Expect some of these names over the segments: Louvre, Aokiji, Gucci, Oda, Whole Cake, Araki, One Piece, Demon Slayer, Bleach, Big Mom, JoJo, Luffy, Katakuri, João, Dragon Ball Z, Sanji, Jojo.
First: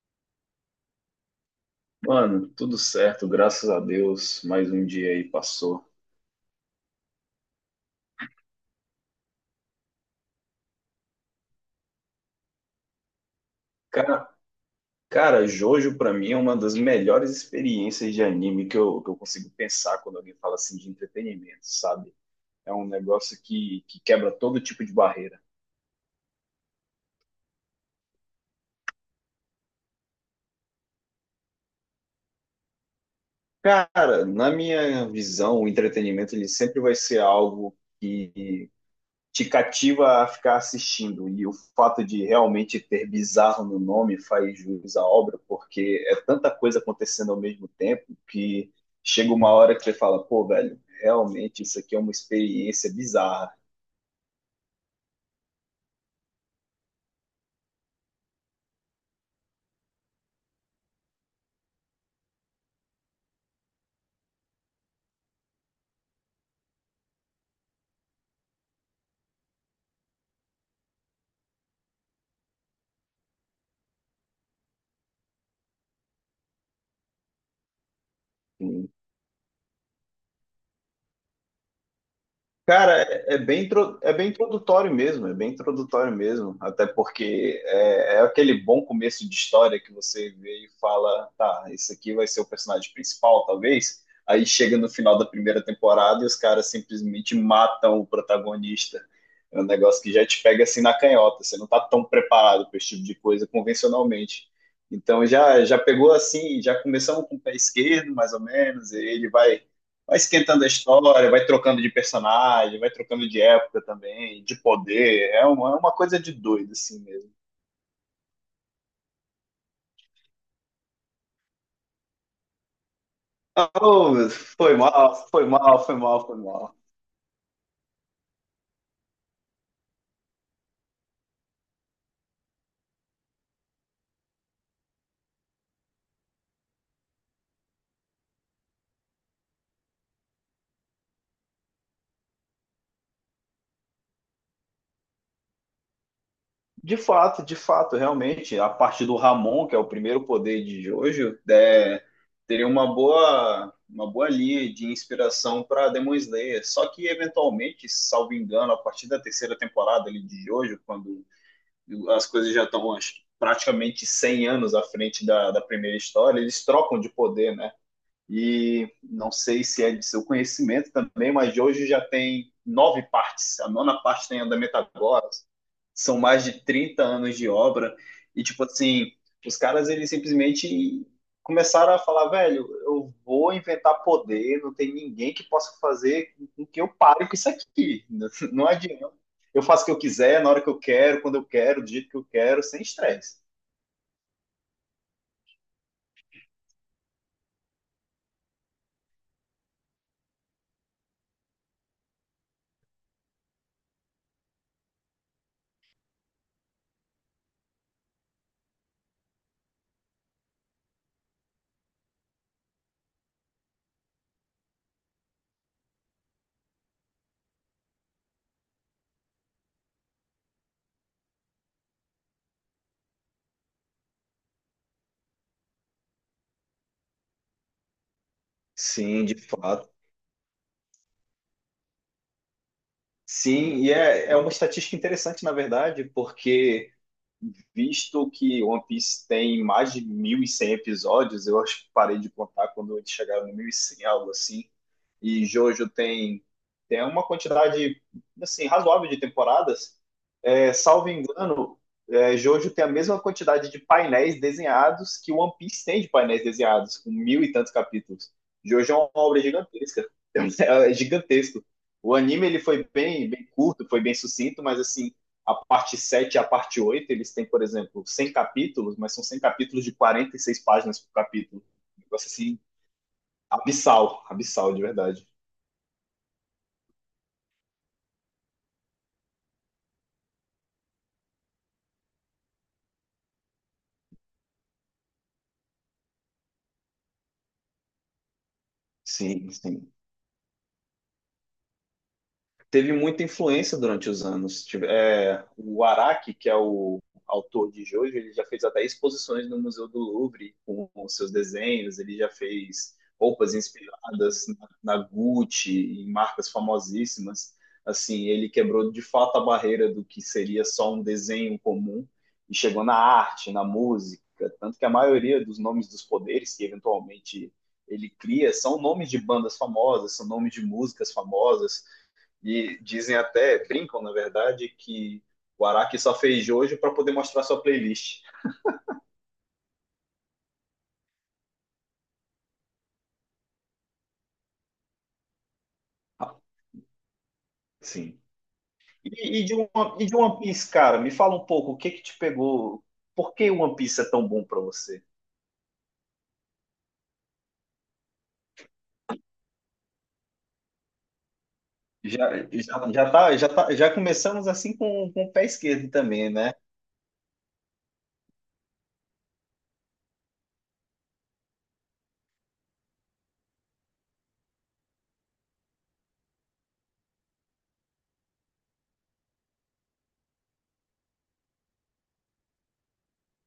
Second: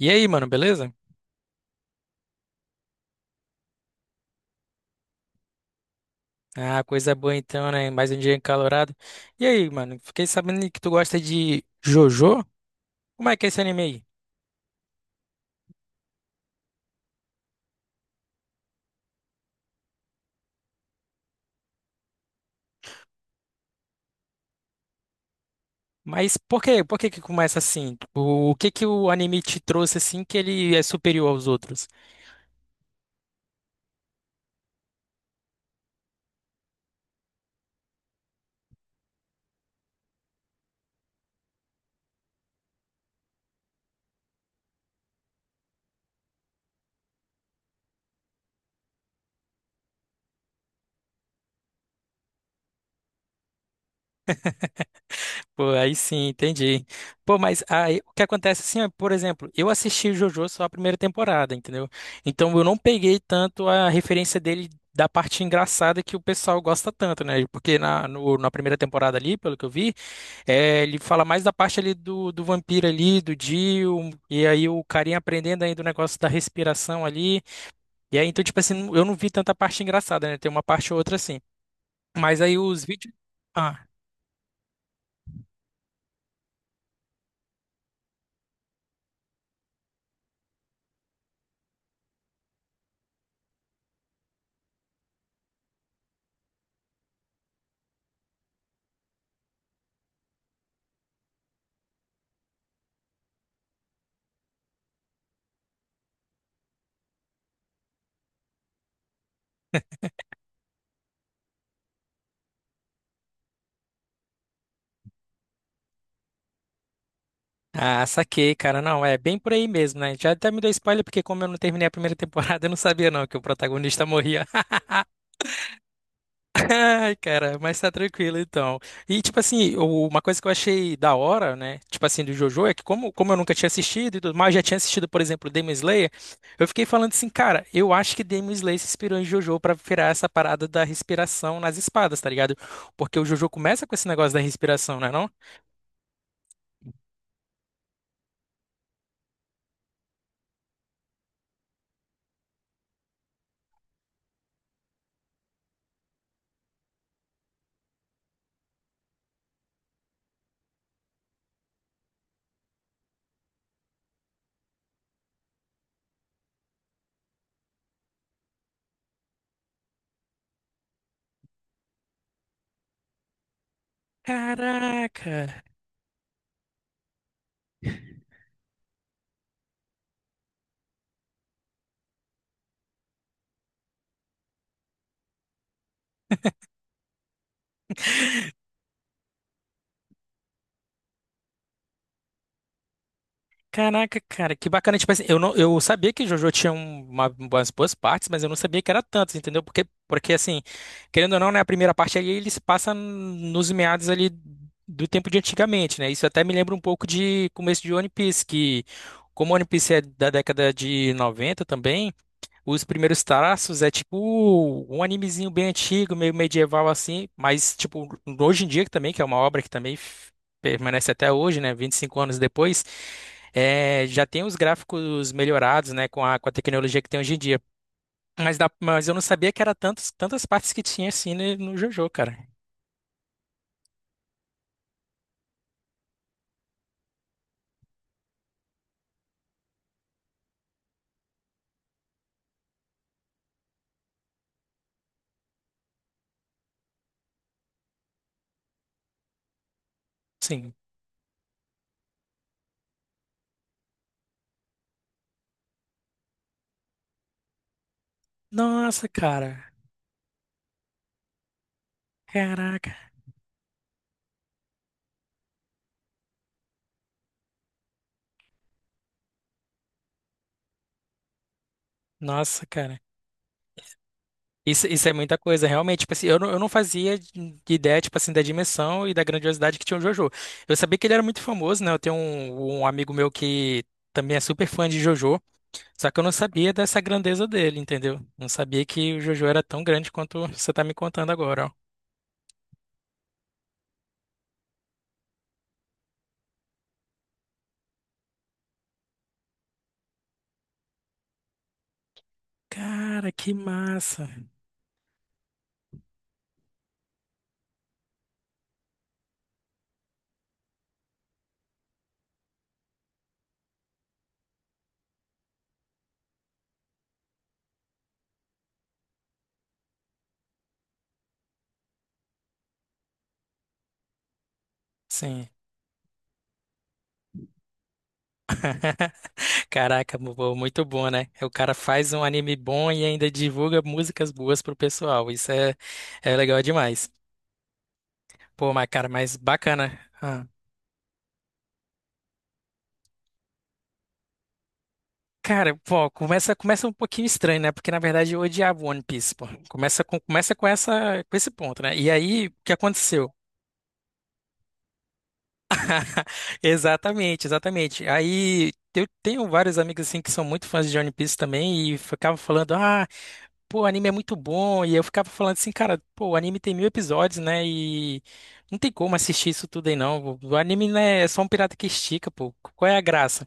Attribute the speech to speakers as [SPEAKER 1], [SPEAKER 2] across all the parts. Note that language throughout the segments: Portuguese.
[SPEAKER 1] E aí, mano, beleza?
[SPEAKER 2] Mano, tudo certo, graças a Deus. Mais um dia aí passou.
[SPEAKER 1] Ah, coisa boa então, né? Mais um dia encalorado. E aí, mano, fiquei sabendo que tu gosta de JoJo? Como é que é esse anime aí?
[SPEAKER 2] Cara, cara, Jojo pra mim é uma das melhores experiências de anime que eu consigo pensar quando alguém fala assim de entretenimento, sabe? É um negócio que quebra todo tipo de barreira.
[SPEAKER 1] Mas por quê? Por que que começa assim? O que que o anime te trouxe assim que ele é superior aos outros?
[SPEAKER 2] Cara, na minha visão, o entretenimento ele sempre vai ser algo que te cativa a ficar assistindo. E o fato de realmente ter bizarro no nome faz jus à obra, porque é tanta coisa acontecendo ao mesmo tempo que chega uma hora que você fala, pô, velho, realmente isso aqui é uma experiência bizarra.
[SPEAKER 1] Pô, aí sim, entendi. Pô, mas aí, o que acontece assim, ó, por exemplo, eu assisti o JoJo só a primeira temporada, entendeu? Então eu não peguei tanto a referência dele da parte engraçada que o pessoal gosta tanto, né? Porque na, no- na primeira temporada ali, pelo que eu vi, é, ele fala mais da parte ali do vampiro ali, do Dio, e aí o carinha aprendendo ainda o negócio da respiração ali. E aí, então, tipo assim,
[SPEAKER 2] Assim,
[SPEAKER 1] eu não vi tanta parte engraçada, né? Tem uma parte ou outra assim. Mas aí os
[SPEAKER 2] cara,
[SPEAKER 1] vídeos.
[SPEAKER 2] é bem,
[SPEAKER 1] Ah,
[SPEAKER 2] é bem introdutório mesmo, é bem introdutório mesmo, até porque é aquele bom começo de história que você vê e fala, tá, esse aqui vai ser o personagem principal, talvez. Aí chega no final da primeira temporada e os caras simplesmente matam o protagonista. É um negócio que já te pega assim na canhota, você não tá tão preparado para esse tipo de coisa convencionalmente. Então já pegou assim, já começamos com o pé esquerdo, mais ou menos, e ele vai esquentando a história, vai trocando de personagem, vai trocando de época também, de poder. É uma coisa de doido, assim mesmo.
[SPEAKER 1] ah, saquei, cara. Não, é bem por aí mesmo, né? Já até me deu spoiler, porque como eu não terminei a primeira temporada, eu não sabia não que o protagonista
[SPEAKER 2] Oh,
[SPEAKER 1] morria.
[SPEAKER 2] foi mal, foi mal, foi mal, foi mal.
[SPEAKER 1] Ai, cara, mas tá tranquilo então. E, tipo assim, uma coisa que eu achei da hora, né? Tipo assim, do JoJo, é que como eu nunca tinha assistido e tudo mais, já tinha assistido, por exemplo, Demon Slayer, eu fiquei falando assim, cara, eu acho que Demon Slayer se inspirou em JoJo pra virar essa parada da respiração nas espadas, tá ligado? Porque o JoJo começa com esse negócio da respiração, né, não?
[SPEAKER 2] De fato, realmente, a parte do Ramon, que é o primeiro poder de Jojo, teria uma boa linha de inspiração para Demon Slayer. Só que, eventualmente, salvo engano, a partir da terceira temporada ali, de Jojo, quando as coisas já estão acho, praticamente 100 anos à frente da primeira história, eles trocam de poder, né? E não sei se é de seu conhecimento também, mas de hoje já tem nove partes. A nona parte tem andamento agora.
[SPEAKER 1] Caraca!
[SPEAKER 2] São mais de 30 anos de obra. E, tipo assim, os caras, eles simplesmente começaram a falar, velho, eu vou inventar poder, não tem ninguém que possa fazer com que eu pare com isso aqui. Não adianta. Eu faço o que eu quiser, na hora que eu quero, quando eu quero, do jeito que eu quero, sem estresse.
[SPEAKER 1] Caraca, cara, que bacana. Tipo assim, eu não, eu sabia que JoJo tinha umas boas partes, mas eu não sabia que era tantas, entendeu? Porque assim, querendo ou não, né, a primeira parte ali ele se passa nos meados ali do tempo de antigamente, né? Isso até me lembra um pouco de começo de One Piece, que como One Piece é da década de 90 também, os primeiros traços é tipo um animezinho bem antigo, meio medieval assim, mas tipo, hoje em dia também, que é uma obra que também permanece até hoje, né, 25 anos depois, é, já tem os gráficos melhorados, né, com a, tecnologia que tem hoje em dia. Mas eu não
[SPEAKER 2] Sim, de
[SPEAKER 1] sabia que era
[SPEAKER 2] fato.
[SPEAKER 1] tantas partes que tinha assim no JoJo, cara.
[SPEAKER 2] Sim, e é uma estatística interessante, na verdade, porque visto que One Piece tem mais de 1.100 episódios, eu acho que parei de contar quando eles chegaram no 1.100 algo assim, e Jojo tem, tem uma quantidade, assim, razoável de temporadas,
[SPEAKER 1] Sim.
[SPEAKER 2] salvo engano, Jojo tem a mesma quantidade de painéis desenhados que One Piece tem de painéis desenhados, com mil e tantos capítulos. Jojo é
[SPEAKER 1] Nossa,
[SPEAKER 2] uma obra
[SPEAKER 1] cara.
[SPEAKER 2] gigantesca, é gigantesco. O anime ele foi
[SPEAKER 1] Caraca.
[SPEAKER 2] bem, bem curto, foi bem sucinto, mas assim, a parte 7, e a parte 8, eles têm, por exemplo, 100 capítulos, mas são 100 capítulos de 46 páginas por capítulo. Um negócio assim,
[SPEAKER 1] Nossa, cara.
[SPEAKER 2] abissal, abissal de
[SPEAKER 1] Isso é
[SPEAKER 2] verdade.
[SPEAKER 1] muita coisa, realmente. Tipo assim, eu não fazia de ideia, tipo assim, da dimensão e da grandiosidade que tinha o JoJo. Eu sabia que ele era muito famoso, né? Eu tenho um amigo meu que também é super fã de JoJo, só que eu não sabia dessa grandeza dele, entendeu? Não sabia que o JoJo
[SPEAKER 2] Sim,
[SPEAKER 1] era tão
[SPEAKER 2] sim.
[SPEAKER 1] grande quanto você tá me contando agora, ó.
[SPEAKER 2] Teve muita influência durante os anos. O Araki, que é o autor de Jojo, ele já fez até exposições no Museu do Louvre com seus desenhos, ele já fez
[SPEAKER 1] Cara, que
[SPEAKER 2] roupas
[SPEAKER 1] massa.
[SPEAKER 2] inspiradas na Gucci, em marcas famosíssimas. Assim, ele quebrou de fato a barreira do que seria só um desenho comum e chegou na arte, na música, tanto que a maioria dos nomes dos poderes que eventualmente ele cria são nomes de bandas famosas, são nomes de músicas famosas, e dizem até, brincam na verdade, que
[SPEAKER 1] Sim.
[SPEAKER 2] o Araki só fez hoje para poder mostrar sua playlist.
[SPEAKER 1] Caraca, pô, muito bom, né? É, o cara faz um anime bom e ainda divulga músicas boas pro pessoal. Isso é legal demais.
[SPEAKER 2] Sim.
[SPEAKER 1] Pô, mas cara, mas
[SPEAKER 2] E, e de uma,
[SPEAKER 1] bacana.
[SPEAKER 2] e de One
[SPEAKER 1] Ah,
[SPEAKER 2] Piece, cara, me fala um pouco o que que te pegou? Por que One Piece é tão bom para você?
[SPEAKER 1] cara, pô, começa um pouquinho estranho, né? Porque na verdade eu odiava One Piece, pô. Começa com esse ponto, né? E
[SPEAKER 2] Já,
[SPEAKER 1] aí, o que
[SPEAKER 2] já, já,
[SPEAKER 1] aconteceu?
[SPEAKER 2] tá, já, tá, já começamos assim com, o pé esquerdo também, né?
[SPEAKER 1] Exatamente, exatamente. Aí eu tenho vários amigos assim que são muito fãs de One Piece também e ficavam falando, ah. Pô, o anime é muito bom. E eu ficava falando assim, cara, pô, o anime tem 1.000 episódios, né? E não tem como assistir isso tudo aí, não. O anime, né, é só um pirata que estica, pô. Qual é a graça?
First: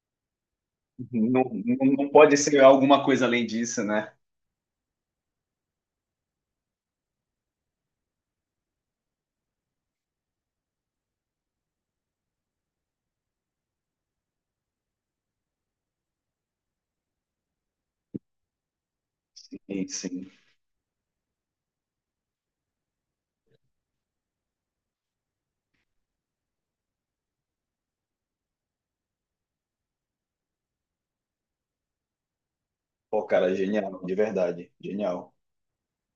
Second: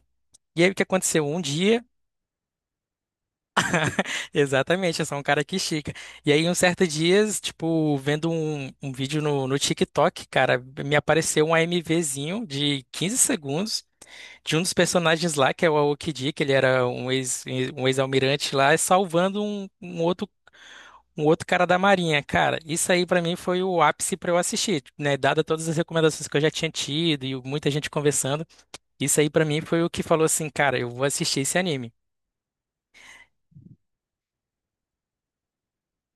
[SPEAKER 1] E aí o que aconteceu? Um
[SPEAKER 2] Não,
[SPEAKER 1] dia,
[SPEAKER 2] não, não pode ser alguma coisa além disso, né?
[SPEAKER 1] Exatamente, é só um cara que estica. E aí, um certo dia, tipo, vendo um, vídeo no TikTok, cara, me apareceu um AMVzinho de 15 segundos de um dos personagens lá, que é o Aokiji, que ele era um ex, um ex-almirante lá, salvando um,
[SPEAKER 2] Sim,
[SPEAKER 1] um outro
[SPEAKER 2] sim.
[SPEAKER 1] um outro cara da Marinha. Cara, isso aí pra mim foi o ápice pra eu assistir, né? Dada todas as recomendações que eu já tinha tido e muita gente conversando, isso aí pra mim foi o que falou assim, cara, eu vou assistir esse anime.
[SPEAKER 2] Pô, cara, genial, de verdade, genial.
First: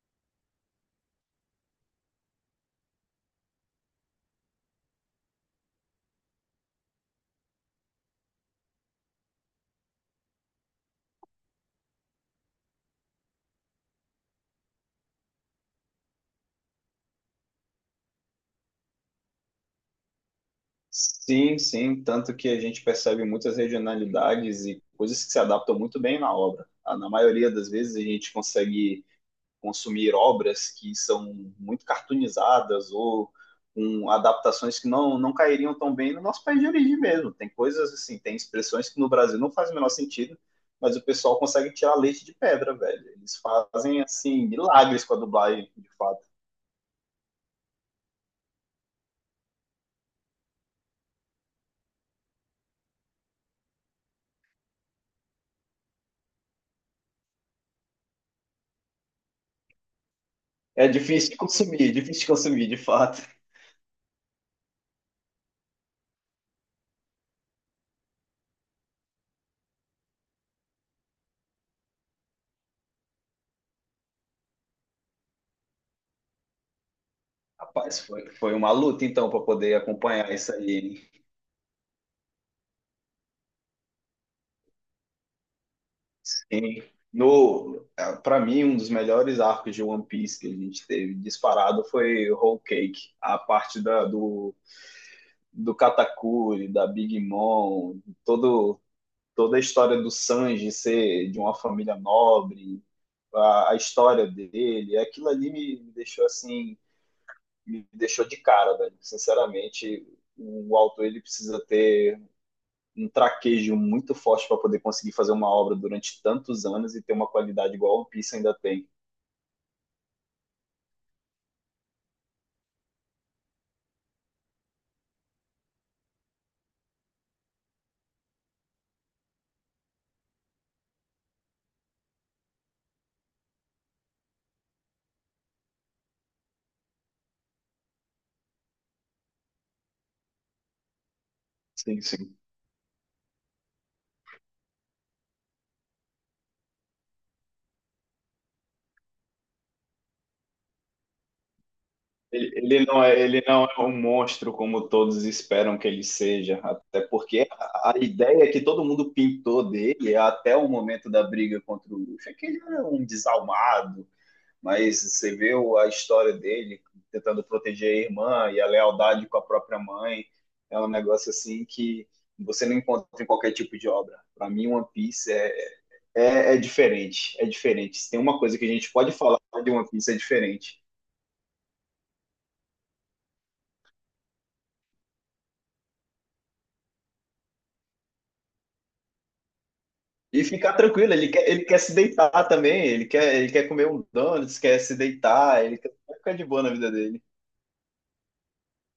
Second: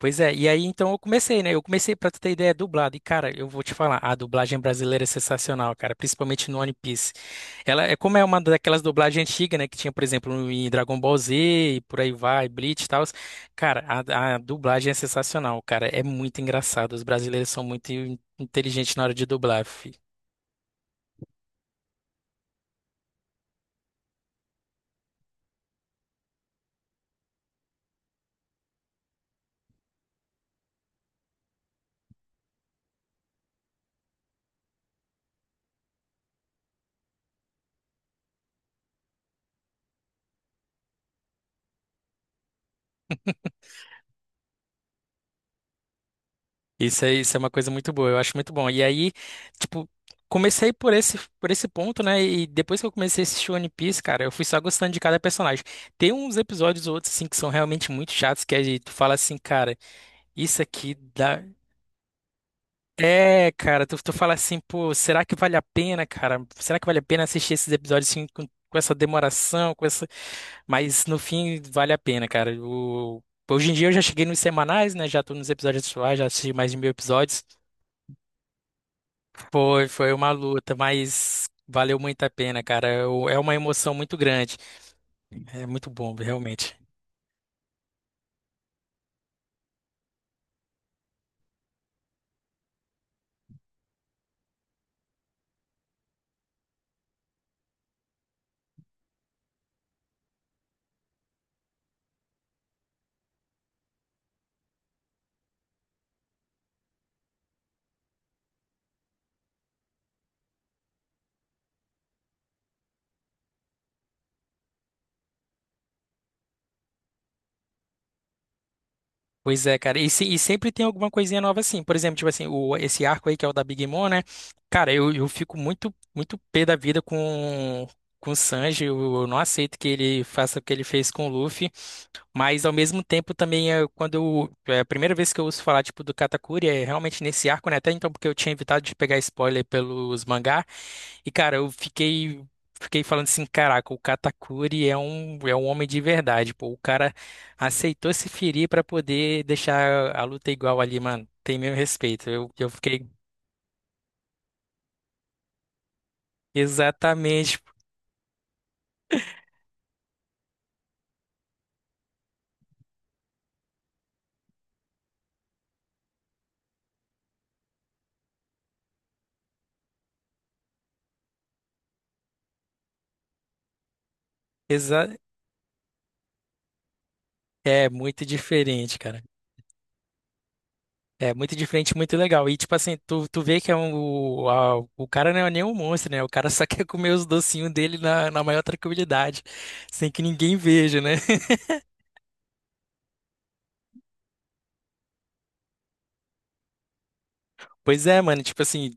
[SPEAKER 1] Pois é, e aí então eu comecei, né? Eu comecei, pra tu ter ideia, dublado. E cara, eu vou te falar, a dublagem brasileira é sensacional, cara, principalmente no One Piece. Ela é como é uma daquelas dublagens antigas, né? Que tinha, por exemplo, em Dragon Ball Z e por aí vai, Bleach e tal. Cara, a, dublagem é sensacional, cara. É muito engraçado. Os brasileiros são muito inteligentes na hora de dublar, fi.
[SPEAKER 2] Sim, sim, tanto que a gente percebe muitas regionalidades e coisas que se adaptam muito bem na obra. Ah, na maioria das vezes a gente consegue consumir obras que são muito cartoonizadas ou com adaptações que não, não cairiam tão bem no nosso país de origem mesmo. Tem coisas assim, tem expressões que no Brasil não faz o menor sentido, mas o pessoal consegue tirar leite de pedra, velho. Eles fazem assim milagres com a dublagem, de fato.
[SPEAKER 1] Isso é uma coisa muito boa, eu acho muito bom. E aí, tipo, comecei por esse ponto, né? E depois que eu comecei a assistir One Piece, cara, eu fui só gostando de cada personagem. Tem uns episódios ou outros, assim, que são realmente muito chatos, que aí tu fala assim, cara, isso
[SPEAKER 2] É
[SPEAKER 1] aqui
[SPEAKER 2] difícil de
[SPEAKER 1] dá.
[SPEAKER 2] consumir, é difícil de consumir, de fato.
[SPEAKER 1] É, cara, tu, fala assim, pô, será que vale a pena, cara? Será que vale a pena assistir esses episódios assim, com essa demoração, com essa. Mas no fim, vale a pena, cara. Hoje em dia eu já cheguei nos semanais, né? Já tô nos episódios atuais, já assisti mais de 1.000 episódios.
[SPEAKER 2] Rapaz, foi uma luta então para poder
[SPEAKER 1] Foi uma
[SPEAKER 2] acompanhar isso
[SPEAKER 1] luta,
[SPEAKER 2] aí, hein?
[SPEAKER 1] mas valeu muito a pena, cara. É uma emoção muito grande. É muito bom, realmente.
[SPEAKER 2] Sim. No, para mim, um dos melhores arcos de One Piece que a gente teve disparado foi Whole Cake, a parte da, do, do Katakuri, da Big Mom, todo, toda a história do Sanji ser de uma família nobre, a história dele, aquilo ali me deixou assim, me deixou de cara, velho. Sinceramente, o autor ele precisa ter um traquejo muito forte para poder conseguir fazer uma obra durante tantos anos e ter uma qualidade igual a One Piece ainda tem.
[SPEAKER 1] Pois é, cara. E, se- e sempre tem alguma coisinha nova assim. Por exemplo, tipo assim, esse arco aí que é o da Big Mom, né? Cara, eu fico muito, muito pé da vida com o Sanji. Eu não aceito que ele faça o que ele fez com o Luffy. Mas ao mesmo tempo também é quando é a primeira vez que eu ouço falar tipo do Katakuri é realmente nesse arco, né? Até então porque eu tinha evitado de pegar spoiler pelos mangá e cara, eu
[SPEAKER 2] Sim, sim.
[SPEAKER 1] fiquei falando assim, caraca, o Katakuri é um homem de verdade, pô. O cara aceitou se ferir pra poder deixar a luta igual ali, mano. Tem meu respeito.
[SPEAKER 2] Ele,
[SPEAKER 1] Eu
[SPEAKER 2] ele não
[SPEAKER 1] fiquei
[SPEAKER 2] é, ele não é um monstro como todos esperam que ele seja, até porque
[SPEAKER 1] exatamente
[SPEAKER 2] a ideia que todo mundo pintou dele até o momento da briga contra o Luffy é que ele era um desalmado, mas você vê o- a história dele tentando proteger a irmã e a lealdade com a própria mãe. É um negócio assim que você não encontra em qualquer tipo de obra. Para mim, One
[SPEAKER 1] exa
[SPEAKER 2] Piece é diferente, é
[SPEAKER 1] é
[SPEAKER 2] diferente. Se tem
[SPEAKER 1] muito
[SPEAKER 2] uma coisa que a gente
[SPEAKER 1] diferente,
[SPEAKER 2] pode
[SPEAKER 1] cara.
[SPEAKER 2] falar de One Piece, é diferente.
[SPEAKER 1] É muito diferente, muito legal. E tipo assim, tu, vê que é um, o cara não é nem um monstro, né? O cara só quer comer os docinhos dele na maior tranquilidade, sem que
[SPEAKER 2] E
[SPEAKER 1] ninguém
[SPEAKER 2] ficar
[SPEAKER 1] veja,
[SPEAKER 2] tranquilo,
[SPEAKER 1] né?
[SPEAKER 2] ele quer se deitar também, ele quer comer um donuts, quer se deitar, ele quer ficar de boa na vida dele.
[SPEAKER 1] Pois é, mano, tipo assim,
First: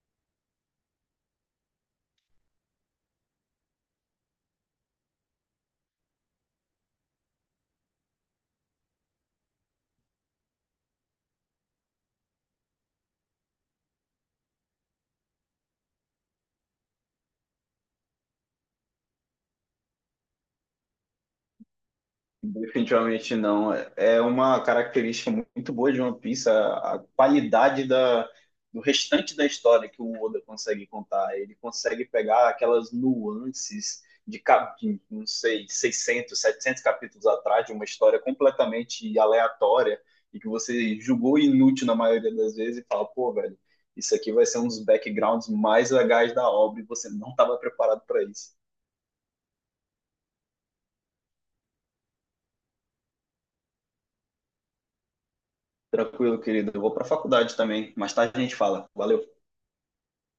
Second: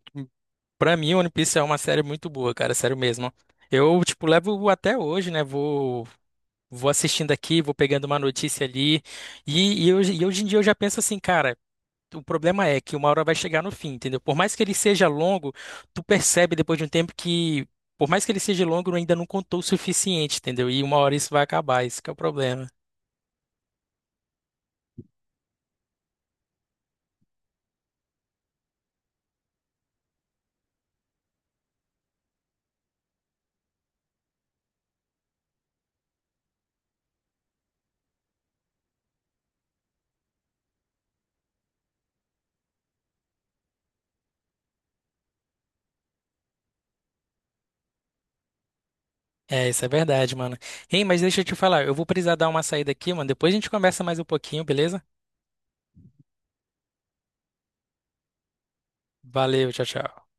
[SPEAKER 1] pra mim One Piece é uma série muito boa, cara, sério mesmo. Eu, tipo, levo até hoje, né? vou assistindo aqui, vou pegando uma notícia ali. E hoje em dia eu já penso assim, cara. O problema é que uma hora vai chegar no fim, entendeu? Por mais que ele seja longo, tu percebe depois de um tempo que, por mais que ele seja longo, ainda não contou o suficiente, entendeu? E uma hora isso vai acabar, isso que é o problema.
[SPEAKER 2] Definitivamente não. É uma característica muito boa de One Piece, a qualidade do restante da história que o Oda consegue contar. Ele consegue pegar aquelas nuances de, não sei, 600, 700 capítulos atrás, de uma história completamente aleatória e que você julgou inútil na maioria das vezes e fala, pô, velho, isso aqui vai ser um dos backgrounds mais legais da obra e você não estava preparado para isso.
[SPEAKER 1] É, isso é verdade, mano. Ei, mas deixa eu te falar, eu vou precisar dar uma saída aqui, mano. Depois a gente conversa mais um pouquinho, beleza?
[SPEAKER 2] Tranquilo, querido. Eu vou para a faculdade também. Mais tarde a gente fala. Valeu.
[SPEAKER 1] Valeu, tchau, tchau.